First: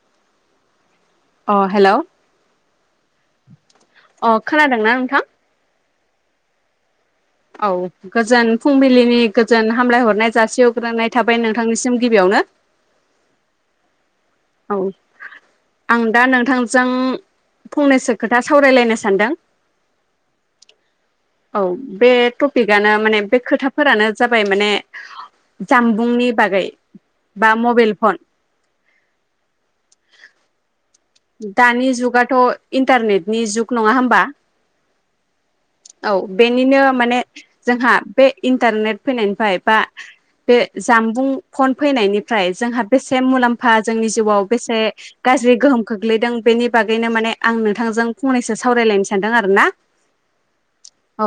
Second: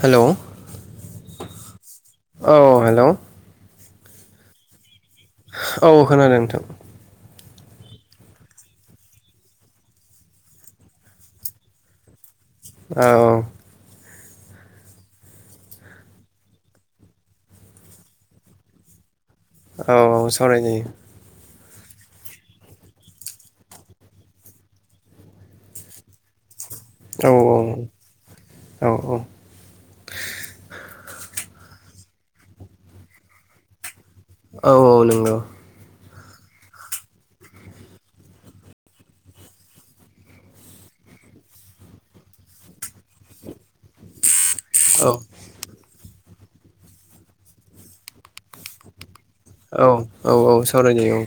Hello अ hello [inaudible] औ hello अ खोनादोंना नोंथां? औ खोनादों नोंथां। औ गोजोन फुंबिलिनि गोजोन हामलायहरनाय जासिहरग्रोनाय थाबाय नोंथांनिसिम गिबियावनो। औ औ आं दा नोंथांजों फंनैसो खोथा सावरायलायनो सानदों। औ औ सावराय जायो। औ बे टपिकआनो माने बे खोथाफोरानो जाबाय माने जामबुंनि बागै। बा औ-औ मबाइल फन औ-औ। दानि जुगाथ' इन्टारनेटनि जुग नङा होमबा? औ-औ नोंगौ। औ बेनिनो माने जोंहा बे इन्टारनेट फैनायनिफ्राय बा बे जामबुं फन फैनायनिफ्राय जोंहा बेसे मुलाम बा जोंनि जिउआव बेसे औ गाज्रि गोहोम। [unintelligible] लैदों बेनि बागैनो माने आं नोंथांजों फंनैसो सावरायलायनोसै। औ औ-औ सावरायज्लायो औ।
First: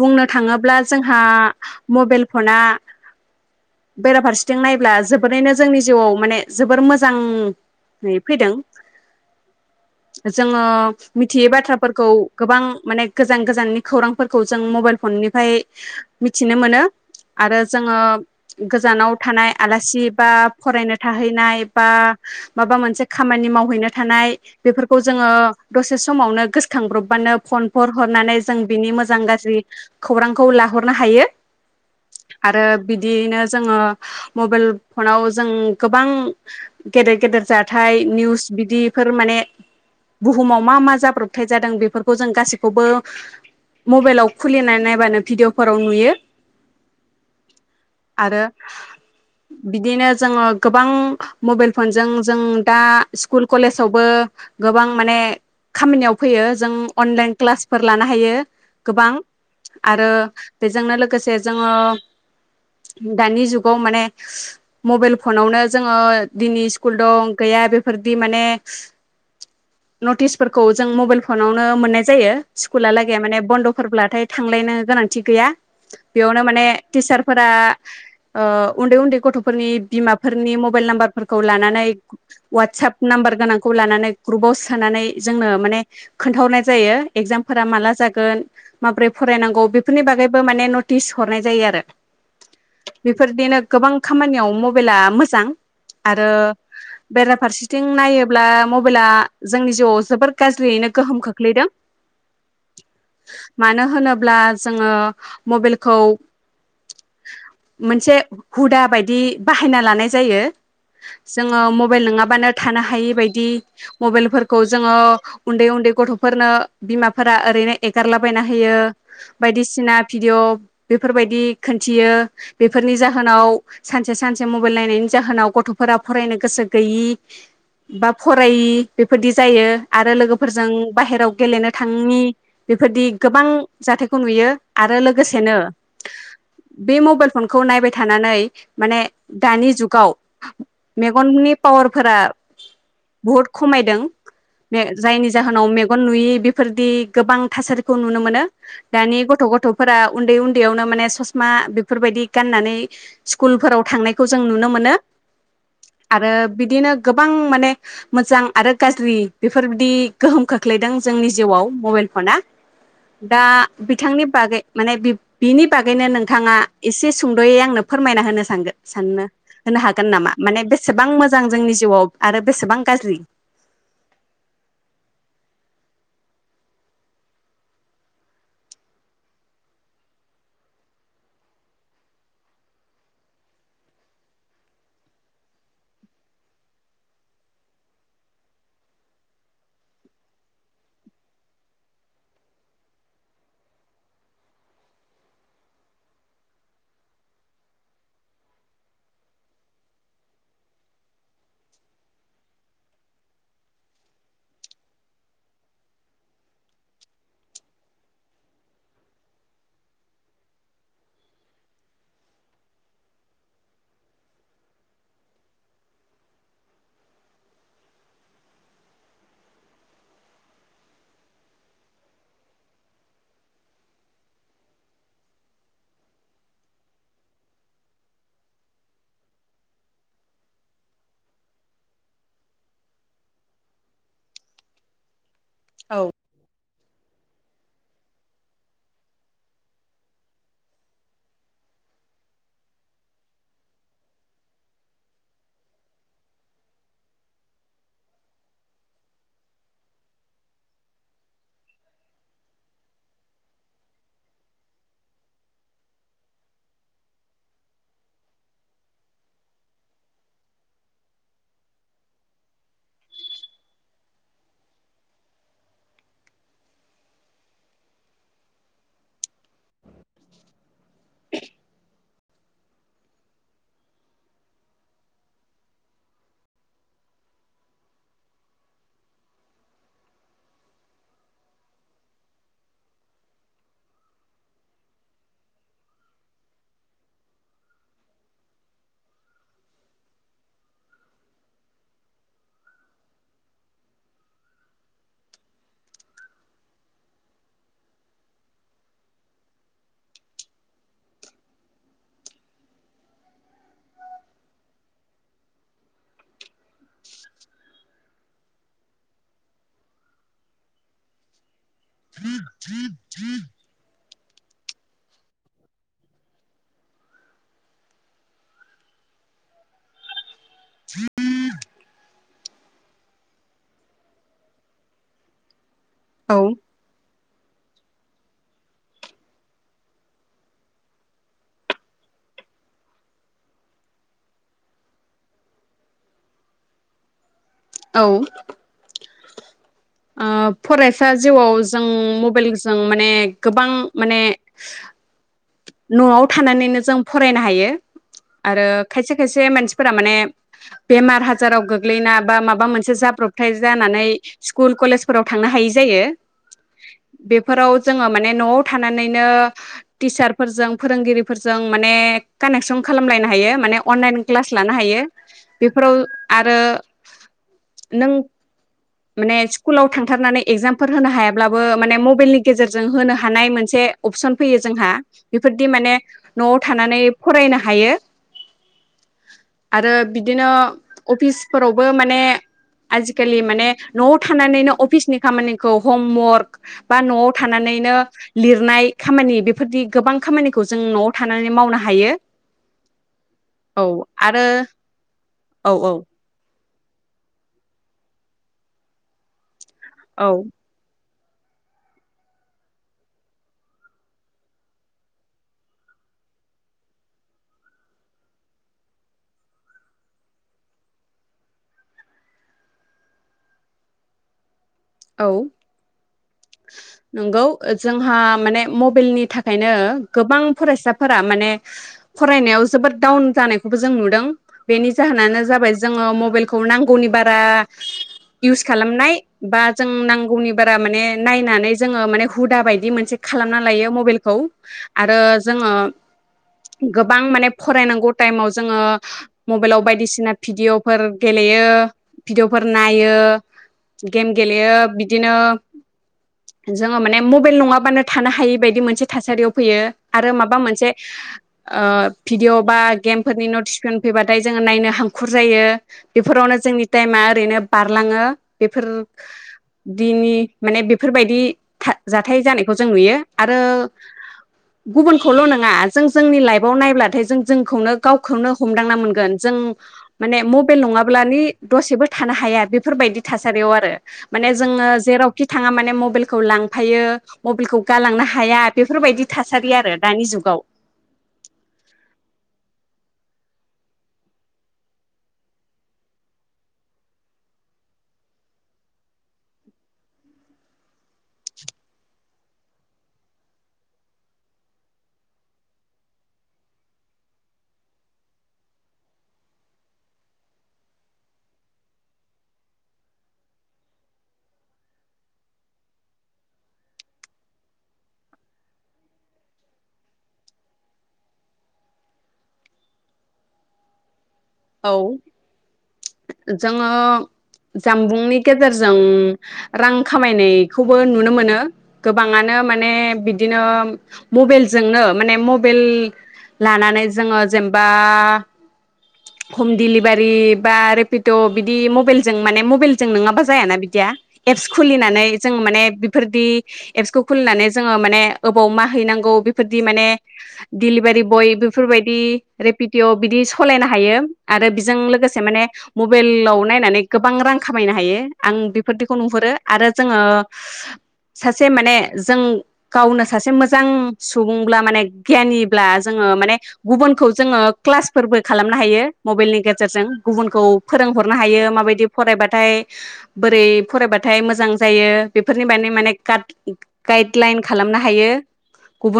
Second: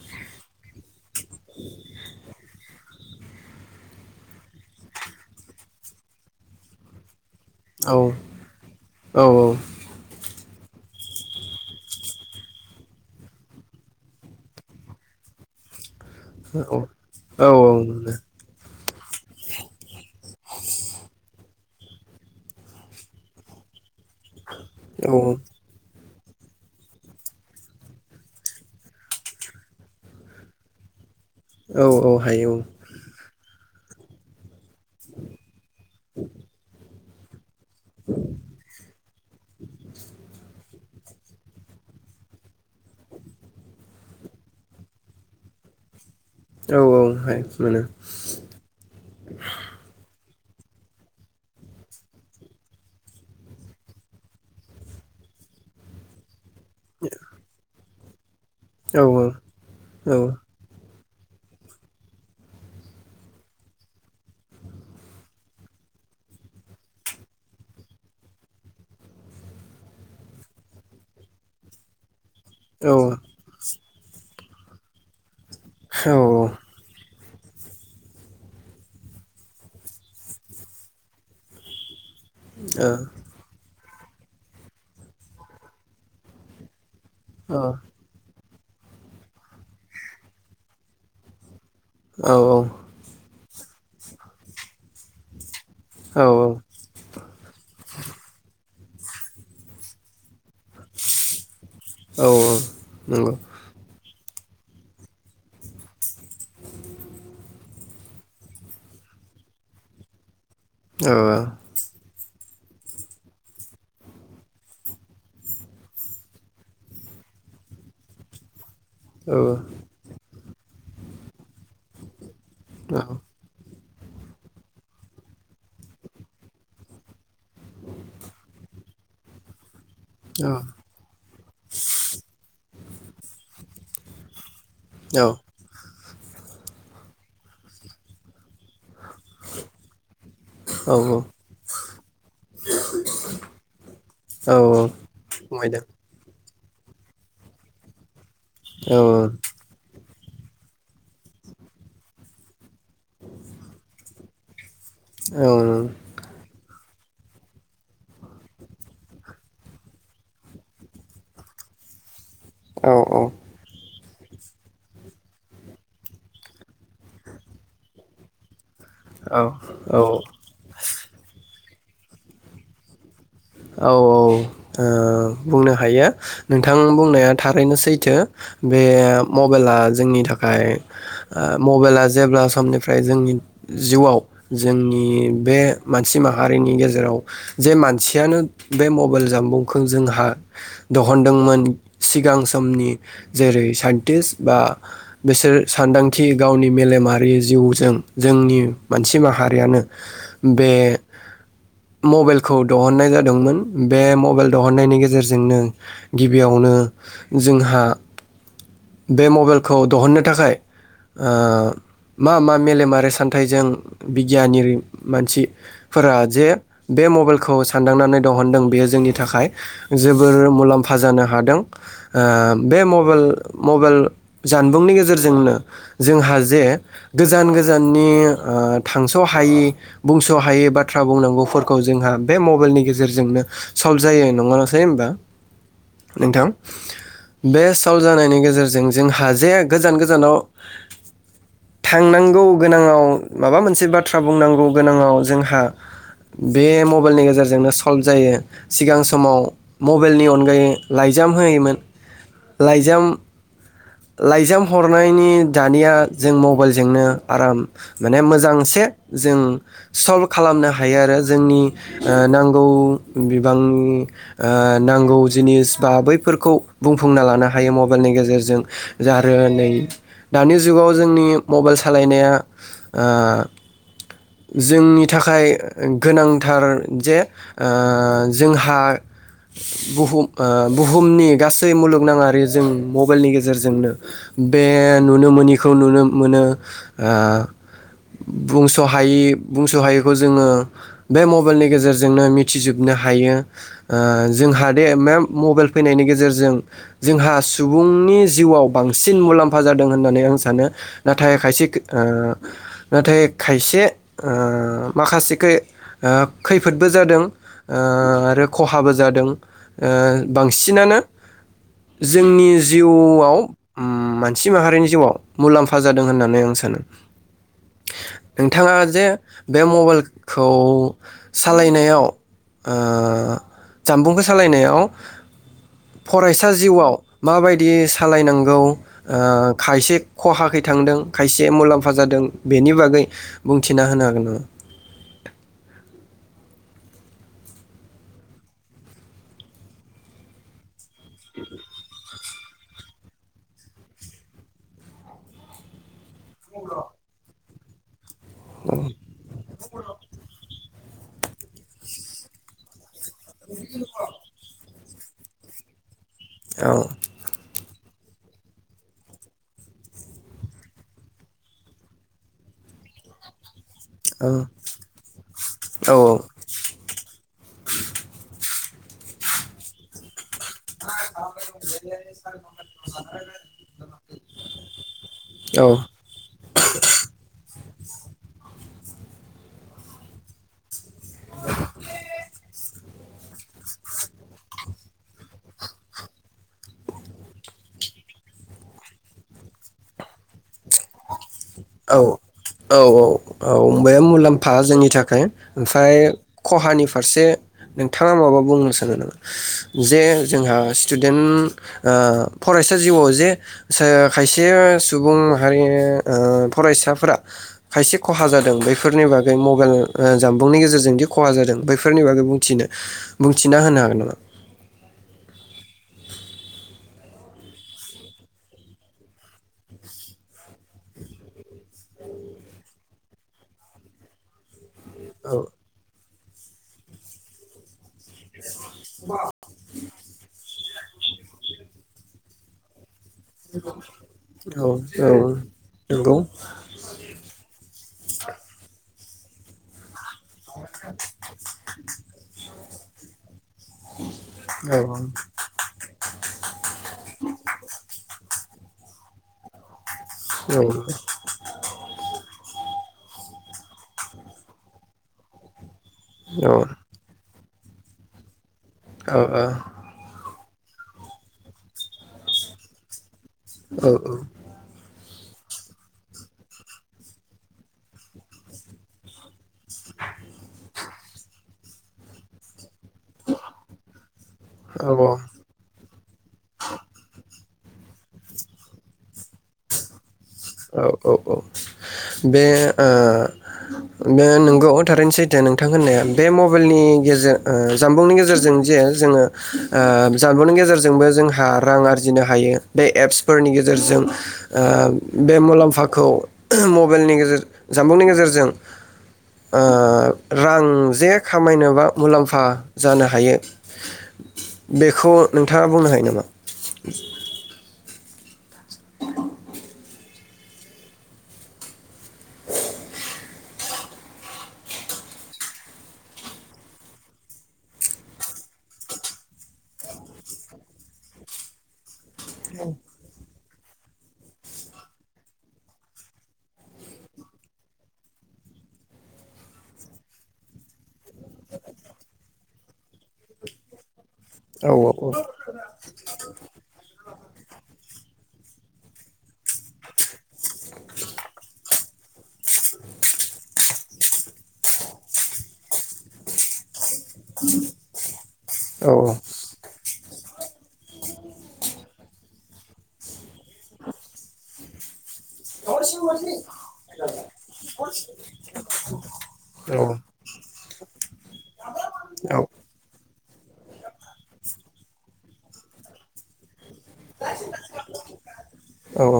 बुंनो थाङोब्ला। जोंहा मबेल फना बेराफारसेथिं नायब्ला जोबोरैनो जोंनि जिउआव माने जोबोर मोजां। औ। नै फैदों औ [unintelligible] जोंङो मिथियै बाथ्राफोरखौ गोबां माने गोजान गोजाननि खौरांफोरखौ जों मबाइल फननिफ्राय मिथिनो मोनो, आरो औ जोंङो गोजानाव थानाय आलासि बा फरायनो थाहैनाय बा माबा मोनसे खामानि मावहैनो थानाय बेफोरखौ औ दसे बे समावनो गोसोखांब्रबबानो फन फर हरनानै जों बिनि मोजां गाज्रि खौरांखौ लाहरनो हायो। औ औ हायो आरो बिदियैनो जोंङो मबेल फनाव जों गोबां गेदेर गदेर ओमफ्राय निउस बिदि फोर माने बुहुम आव मा मा जाब्रबथाय जादों बेफोरखौ जों गासैखौबो, मबाइलाव खुलिनानै नायबानो भिडिअफोराव नुयो। औ औ हायो मोनो। जोंओ गोबां मबाइल फनजों दा स्कुल कलेजावबो गोबां माने खामानियाव फैयो। जों अनलाइन क्लास लानो हायो। औ गोबां आरो औ बेजोंनो लोगोसे जोंङो दानि जुगाव माने मबाइल फनावनो जोंङो दिनै स्कुल दं गैया बेफोरदि माने नटिसफोरखौ जों मबाइल फनावनो मोननाय जायो। स्कुला औ लागे माने बन्दफोरब्लाथाय थांलायनो गोनांथि गैया बेयावनो माने तिसार फोर उन्दै उन्दै गथफोरनि बिमाफोरनि मबाइल नाम्बारफोरखौ लानानै वाटसाप नाम्बार गोनांखौ लानानै ग्रुपाव सोनानै जोंनो माने खोन्थाहरनाय जायो। एगजामफोरा माला जागोन। माबोरै फरायनांगौ बेफोरनि बागैबो माने नटिस हरनाय जायो आरो। बेफोरदिनो गोबां खामानियाव मबाइला मोजां। औ आरो फारसेथिं नायोब्ला मबाइला जोंनि जिउआव जोबद गाज्रियैनो गोहोम खोख्लैदों औ नंगौ मानो होनोब्ला जोंङो मबाइलखौ मोनसे हुदा बायदि बाहायना लानाय जायो। औ औ जोंङो मबे नंङाबानो थानो हायि बायदि मबाइलफोरखौ जोंङो उन्दै -उन्दै गथफोरनो बिमाफोरा ओरैनो एगारलाबायना होयो औ बायदिसिना भिडिअ बेफोरबायदि खोन्थियो बेफोरनि जाहोनाव सानसे -सानसे मबाइल नायनायनि जाहोनाव गथफोरा फरायनो गोसो गैयि बा फरायि बेफोरदि जायो आरो लोगोफोरजों बाहेरायाव गेलेनो थांई बेफोरदि गोबां जाथायखौ नुयो। आरो लोगोसेनो बे मबाइल फनखौ नायबाय थानानै माने दानि जुगाव औ मेगननि पावारफोरा बहुद खमायदों बे औ जायनि जाहोनाव खमायदों मेगन नुयै बेफोरदि गोबां थासारिखौ नुनो मोनो। औ दानि गथ- गथ फोरा उन्दै -उन्दैयावनो माने ससमा बेफोरबायदि गाननानै स्कुलफोराव थांनाय खौ जों नुनो मोनो। आरो औ। बिदिनो गोबां माने मोजां आरो गाज्रि बेफोरबायदि गोहोम खोख्लैदों जोंनि जिउआव मबाइल फना। औ दा बि बिथांनि बागै माने बिनि बागैनो नोंथाङा एसे सुंद'यै आंनो फोरमायना होनो सानगो साननो होनो औ हागोन नामा माने बेसेबां मोजां जों जोंनि जिउआव आरो बेसेबां गाज्रि औ औ बुंनो हायो नोंथां बुंनाया थारैनो सैथो बे मबाइला जोंनि थाखाय मबाइला जेब्ला समनिफ्राय जोंनि जिउआव जोंनि बे मानसि माहारिनि गेजेराव जे मानसि यानो बे मबाइल जामबुंखौ जोंहा दहनदोंमोन सिगां समनि जेरै साइन्टिस्ट बा बिसोर सान्दांथि गावनि मेलेमारि जिउजों जोंनि मानसि माहारियानो बे मबाइलखौ दहननाय जादोंमोन बे मबाइल दहननायनि गेजेरजोंनो गिबियावनो जोंहा बे मबाइलखौ दहननो थाखाय मा मा मेलेमारि सान्थाइजों बिगियानि मानसिफोरा जे बे मबेलखौ सानदांनानै दहनदों बेयो जोंनि थाखाय जोबोर मुलाम्फा जानो हादों बे मबेइल मबेइल जानबुंनि गेजेरजोंनो जोंहा जे गोजान गोजाननि ओ थांस'हायै बुंस'हायै बाथ्रा बुंनांगौफोरखौ जोंहा बे मबेइलनि गेजेरजोंनो सल्भ जायो नङा नसै होमबा। औ नोंथां। बे सल जानायनि गेजेरजों जोंहा जे गोजान गोजानाव थांनांगौ गोनाङाव माबा मोनसे बाथ्रा बुंनांगौ गोनाङाव जोंहा बे मबेइलनि गेजेरजोंनो सल्भ जायो सिगां समाव मबेइलनि अनगायै लाइजाम होयोमोन। लाइजाम लाइजाम हरनायनि दानिया जों मबाइलजोंनो आराम माने मोजांसे जों सल्भ खालामनो हायो आरो जोंनि ओ नांगौ बिबांनि ओ नांगौ जिनिस बा बैफोरखौ बुंफुंना लानो हायो। हायो मबेइलनि गेजेरजों आरो नै दानि जुगाव जोंनि मबाइल सालायनाया ओ जोंनि थाखाय गोनांथार जे ओ जोंहा बुहुम बुहुमनि गासै मुलुगनाङारि जों मबेइलनि गेजेरजोंनो बे नुनो मोनिखौ नुनो मोनो ओ बुंस'हायि बुंस'हायैखौ जोङो बे मबेइलनि गेजेरजोंनो मिथिजोबनो हायो ओ जोंहा दे बे मबेइल फैनायनि गेजेरजों जोंहा सुबुंनि जिउआव बांसिन मुलाम्फा जादों होननानै आं सानो नाथाय खायसे ओ नाथाय खायसे ओ माखासेखौ खैफोदबो जादों आरो खहाबो जादों ओ बांसिनानो जोंनि जिउआव उम सि माहारिनि जिउआव मुलाम्फा जादों होननानै आं सानो नोंथाङा जे बे मबाइल खौ सालाय नायनाय ओ जानबुंखौ सालायनायाव औ फरायसा जिउआव माबायदि सालायनांगौ ओ खायसे खहाखै थांदों खायसे मुलाम्फा जादों बेनि बागै बुंथिना होनो हागोन नामा? औ ओ फराय फरायसा जिउआव जों म मबेइल जों माने गोबां माने न'आव थानानैनो जों फरायनो हायो। आरो खायसे खायसे मानसिफोरा माने बेमार आजाराव गोग्लैना बा माब माबा मोनसे जाब्रब थाय जानानै स्कुल कलेजफोराव थांनो हायि जायो। औ बेफोराव जोङो माने न'आव थानानैनो टिचारफोरजों फोरोंगिरिफोरजों माने कानेक्सन खालामलायनो हायो माने अनलाइन औ क्लास लानो हायो बेफोराव औ आरो नों माने स्कुलाव थांथारनानै एगजामफोर होनो हायाब्लाबो माने मबेइलनि गेजेरजों होनो हानाय मोनसे अपसन फैयो जोंहा औ बेफोरदि माने न'आव थानानै फरायनो हा हायो आरो बिदिनो अफिसफोरावबो माने [inaudible] आजिखालि माने न'आव थानानैनो अफिसनि खामानिखौ हमवर्क बा न'आव थानानैनो लिरनाय खामानि बेफोरदि गोबां खामानिखौ जों न'आव थानानै मावनो औ हायो औ औ औ बेयो मुलाम्फा जोंनि थाखाय औ ओमफ्राय औ खहानि फारसे नोंथाङा माबा बुंनो सानो नामा? जे औ जोंहा स्टु डेन्ट ओ फरायसा जिउआव जे खायसे सुबुं माहारि ओ फरायसाफोरा खायसे खहा जादों बैफोरनि बागै मबेइल ओ जामबुंनि गेजेरजों दि खहा जादों बैफोरनि बागै बुंथिनो बुंथिना होनो हागोन नामा? औ नंगौ जोंहा माने मबेइलनि थाखायनो गोबां फरायसाफोरा माने फरायनायाव जोबोद डाउन जानायखौबो जों नुदों। बेनि औ जाहोनानो जाबाय जोङो मब बेलखौ नांगौनि बारा इउस खालामनाय बा गौनि बारा माने नायनानै जोङो माने हुदा बायदि मोनसे खालामना लायो मबेलखौ औ आरो औ जोङो नंगौ औ गोबां माने फरायनांगौ टाइमाव जोङो मबेलाव बायदिसि ना भिदिअफोर गेलेयो भिदिअ फोर नायो। गेम लेयो बिदिनो जोंङो माने मबेल नंआबानो थानो हायि बायदि मोनसे थासारियाव फैयो। आरो माबा मोनसे ओ भिडिअ बा गेम फोरनि नटिस पेन फैबाथाय जोङो नायनो हांखुर जायो। बेफोरावनो जोंनि टाइमा ओरैनो बारलाङो बेफोर दिनि माने बेफोरबायदि था जाथाय जानायखौ जों नुयो। आरो गुबुनखोल' नोङा जों जोंनि लाइभआव नायब्लाथाय जों जोंखौनो गावखौनो हमदांना मोनगोन। जों माने म बेल नङाब्लानि दसेबो थानो हाया बेफोरबायदि थासारियाव माने जोङो औ जेरावखि थाङा माने मबेलखौ लांफायो। मबेलखौ गालांनो हाया बेफोरबायदि थासारि आरो। दानि जुगाव औ औ औ बे ओ बे नोंगौ थारैनो सैथो नोंथां होननाया बे मबेलनि गेजेर ओ जानबुंनि गेजेरजों जे जोङो ओ जानबुंनि गेजेरजोंबो जोंहा रां आरजिनो हायो बे एप्सफोरनि गेजेरजों ओ बे मुलाम्फाखौ मबेलनि गेजेर जामबुंनि गेजेरजों ओ रां जे खामायनोबा मुलाम्फा जानो हायो बेखौ नोंथाङा बुंनो हायो नामा? औ जोङो जामबुंनि गेजेरजों रां खामायनायखौबो नुनो मोनो गोबाङानो माने बिदिनो मबेलजोंनो माने मबेल लानानै जोङो जेनबा हम दिलिबारि बा रेपिद' बिदि मबेलजों माने मबेलजों नङाबा जायाना बिदिया। एप्स औ खुलिनानै जों माने बेफोरदि एप्सखौ खुुलिनानै जोङो माने ओबाव मा हैनांगौ बेफोरदि माने दिलिबारि बय फोरबायदि रेपिडअ बिदि सलायना हायो आरो बेजों लोगोसे माने मबेलाव नायनानै गोबां रां खामायनो हायो आं औ बेफोरदिखौ नुहुरो आरो जोङो सासे माने जों गावनो सासे मोजां सुबुंब्ला माने गियानिब्ला जोङो माने गुबुनखौ जोङो क्लासफोरबो। खालामनो हायो मबाइलनि गेजेरजों गुबुनखौ फोरोंहरनो हायो माबायदि औ फरायबाथाय। बोरै फरायबाथाय मोजां जायो बेफोरनि माने माने गाइडलाइन खालामनो हायो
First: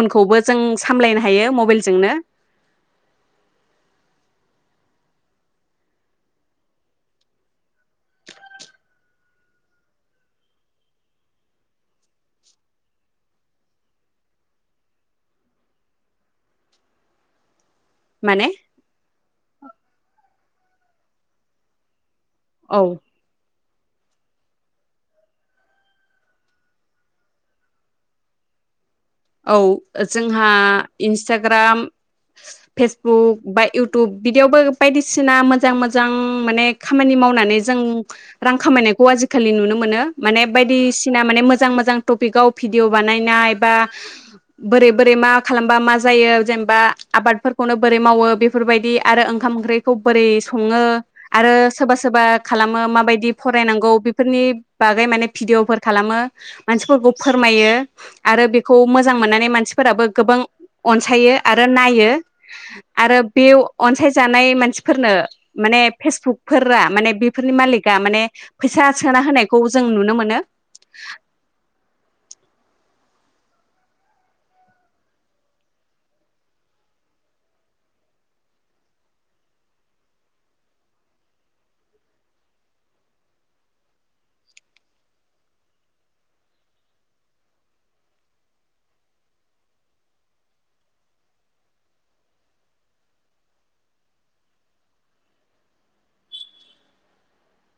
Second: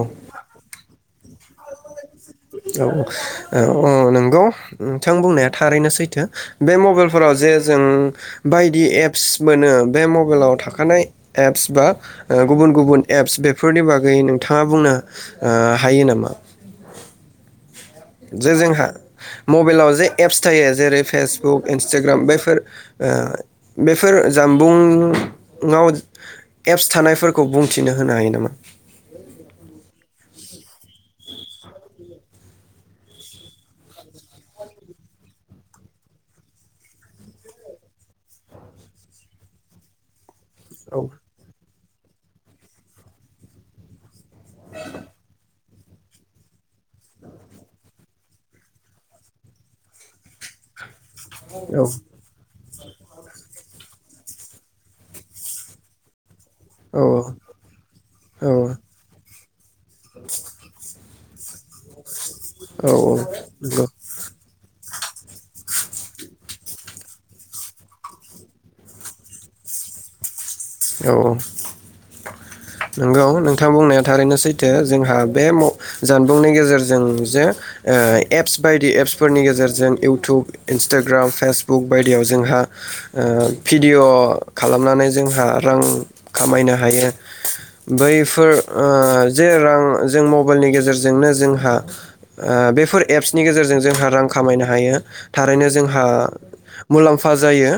औ जों सामलाय हायो मबाइलजोंनो। औ औ औ नंगौ नोंथां बुंनाया थारैनो सैथो बे मबाइलफोराव जे जों बायदि एप्स मोनो बे मबाइलाव थाखानाय एप्स बा ओ गुबुन गुबुन एप्स बेफोरनि बागै नोंथाङा बुंनो ओ हायो नामा? माने जे जोंहा मबाइलाव जे एप्स थायो जेरै फेसबुक इनसटा ग्राम बेफोर औ ओ बेफोर जामबुंआव एप्स थानायफोरखौ बुंथिनो होनो हायो नामा? औ जोंहा इन्स्टाग्राम फेसबुक बा इउटुब बिदियावबो बायदिसिना मोजां मोजां माने खामानि मावनानै जों रां खामायनायखौ आजिखालि नुनो मोनो। माने औ बायदिसिना माने मोजां मोजां। टपिकआव भिडिय बानायनाय बा। बोरै बोरै मा खालामबा मा जायो जेनेबा आबादफोरखौनो बोरै मावो बेफोरबायदि आरो ओंखाम ओंख्रिखौ बोरै संङो। आरो औ सोरबा सोरबा खालामो माबायदि फरायनांगौ बेफोरनि बागै माने भिडिअ'फोर खालामो। औ मानसिफोरखौ फोरमायो आरो बे मोजां मोननानै मानसि फोराबो गोबां अनसायो। आरो नायो। औ आरो बेव नंगौ अनसायजानाय मानसि फोरनो माने फेसबुक फोरा माने बेफोरनि मालिकआ माने फैसा सोना होनायखौ जों नुनो मोनो। औ औ। नंगौ नोंथां बुंनाया थारैनो सैथो जोंहा बे म जानबुंनि गेजेरजों जे ओ एप्स बायदि एप्सफोरनि गेजेरजों इउटुब इन्सटाग्राम फेसबुक बायदियाव जोंहा ओ भिडिय' खालामनानै जोंहा रां खामायनो हायो बैफोर ओ जे रां जों मबाइलनि गेजेरजोंनो जोंहा ओ बेफोर एप्सनि गेजेरजों जोंहा रां खामायनो हायो थारैनो जोंहा मुलाम्फा जायो।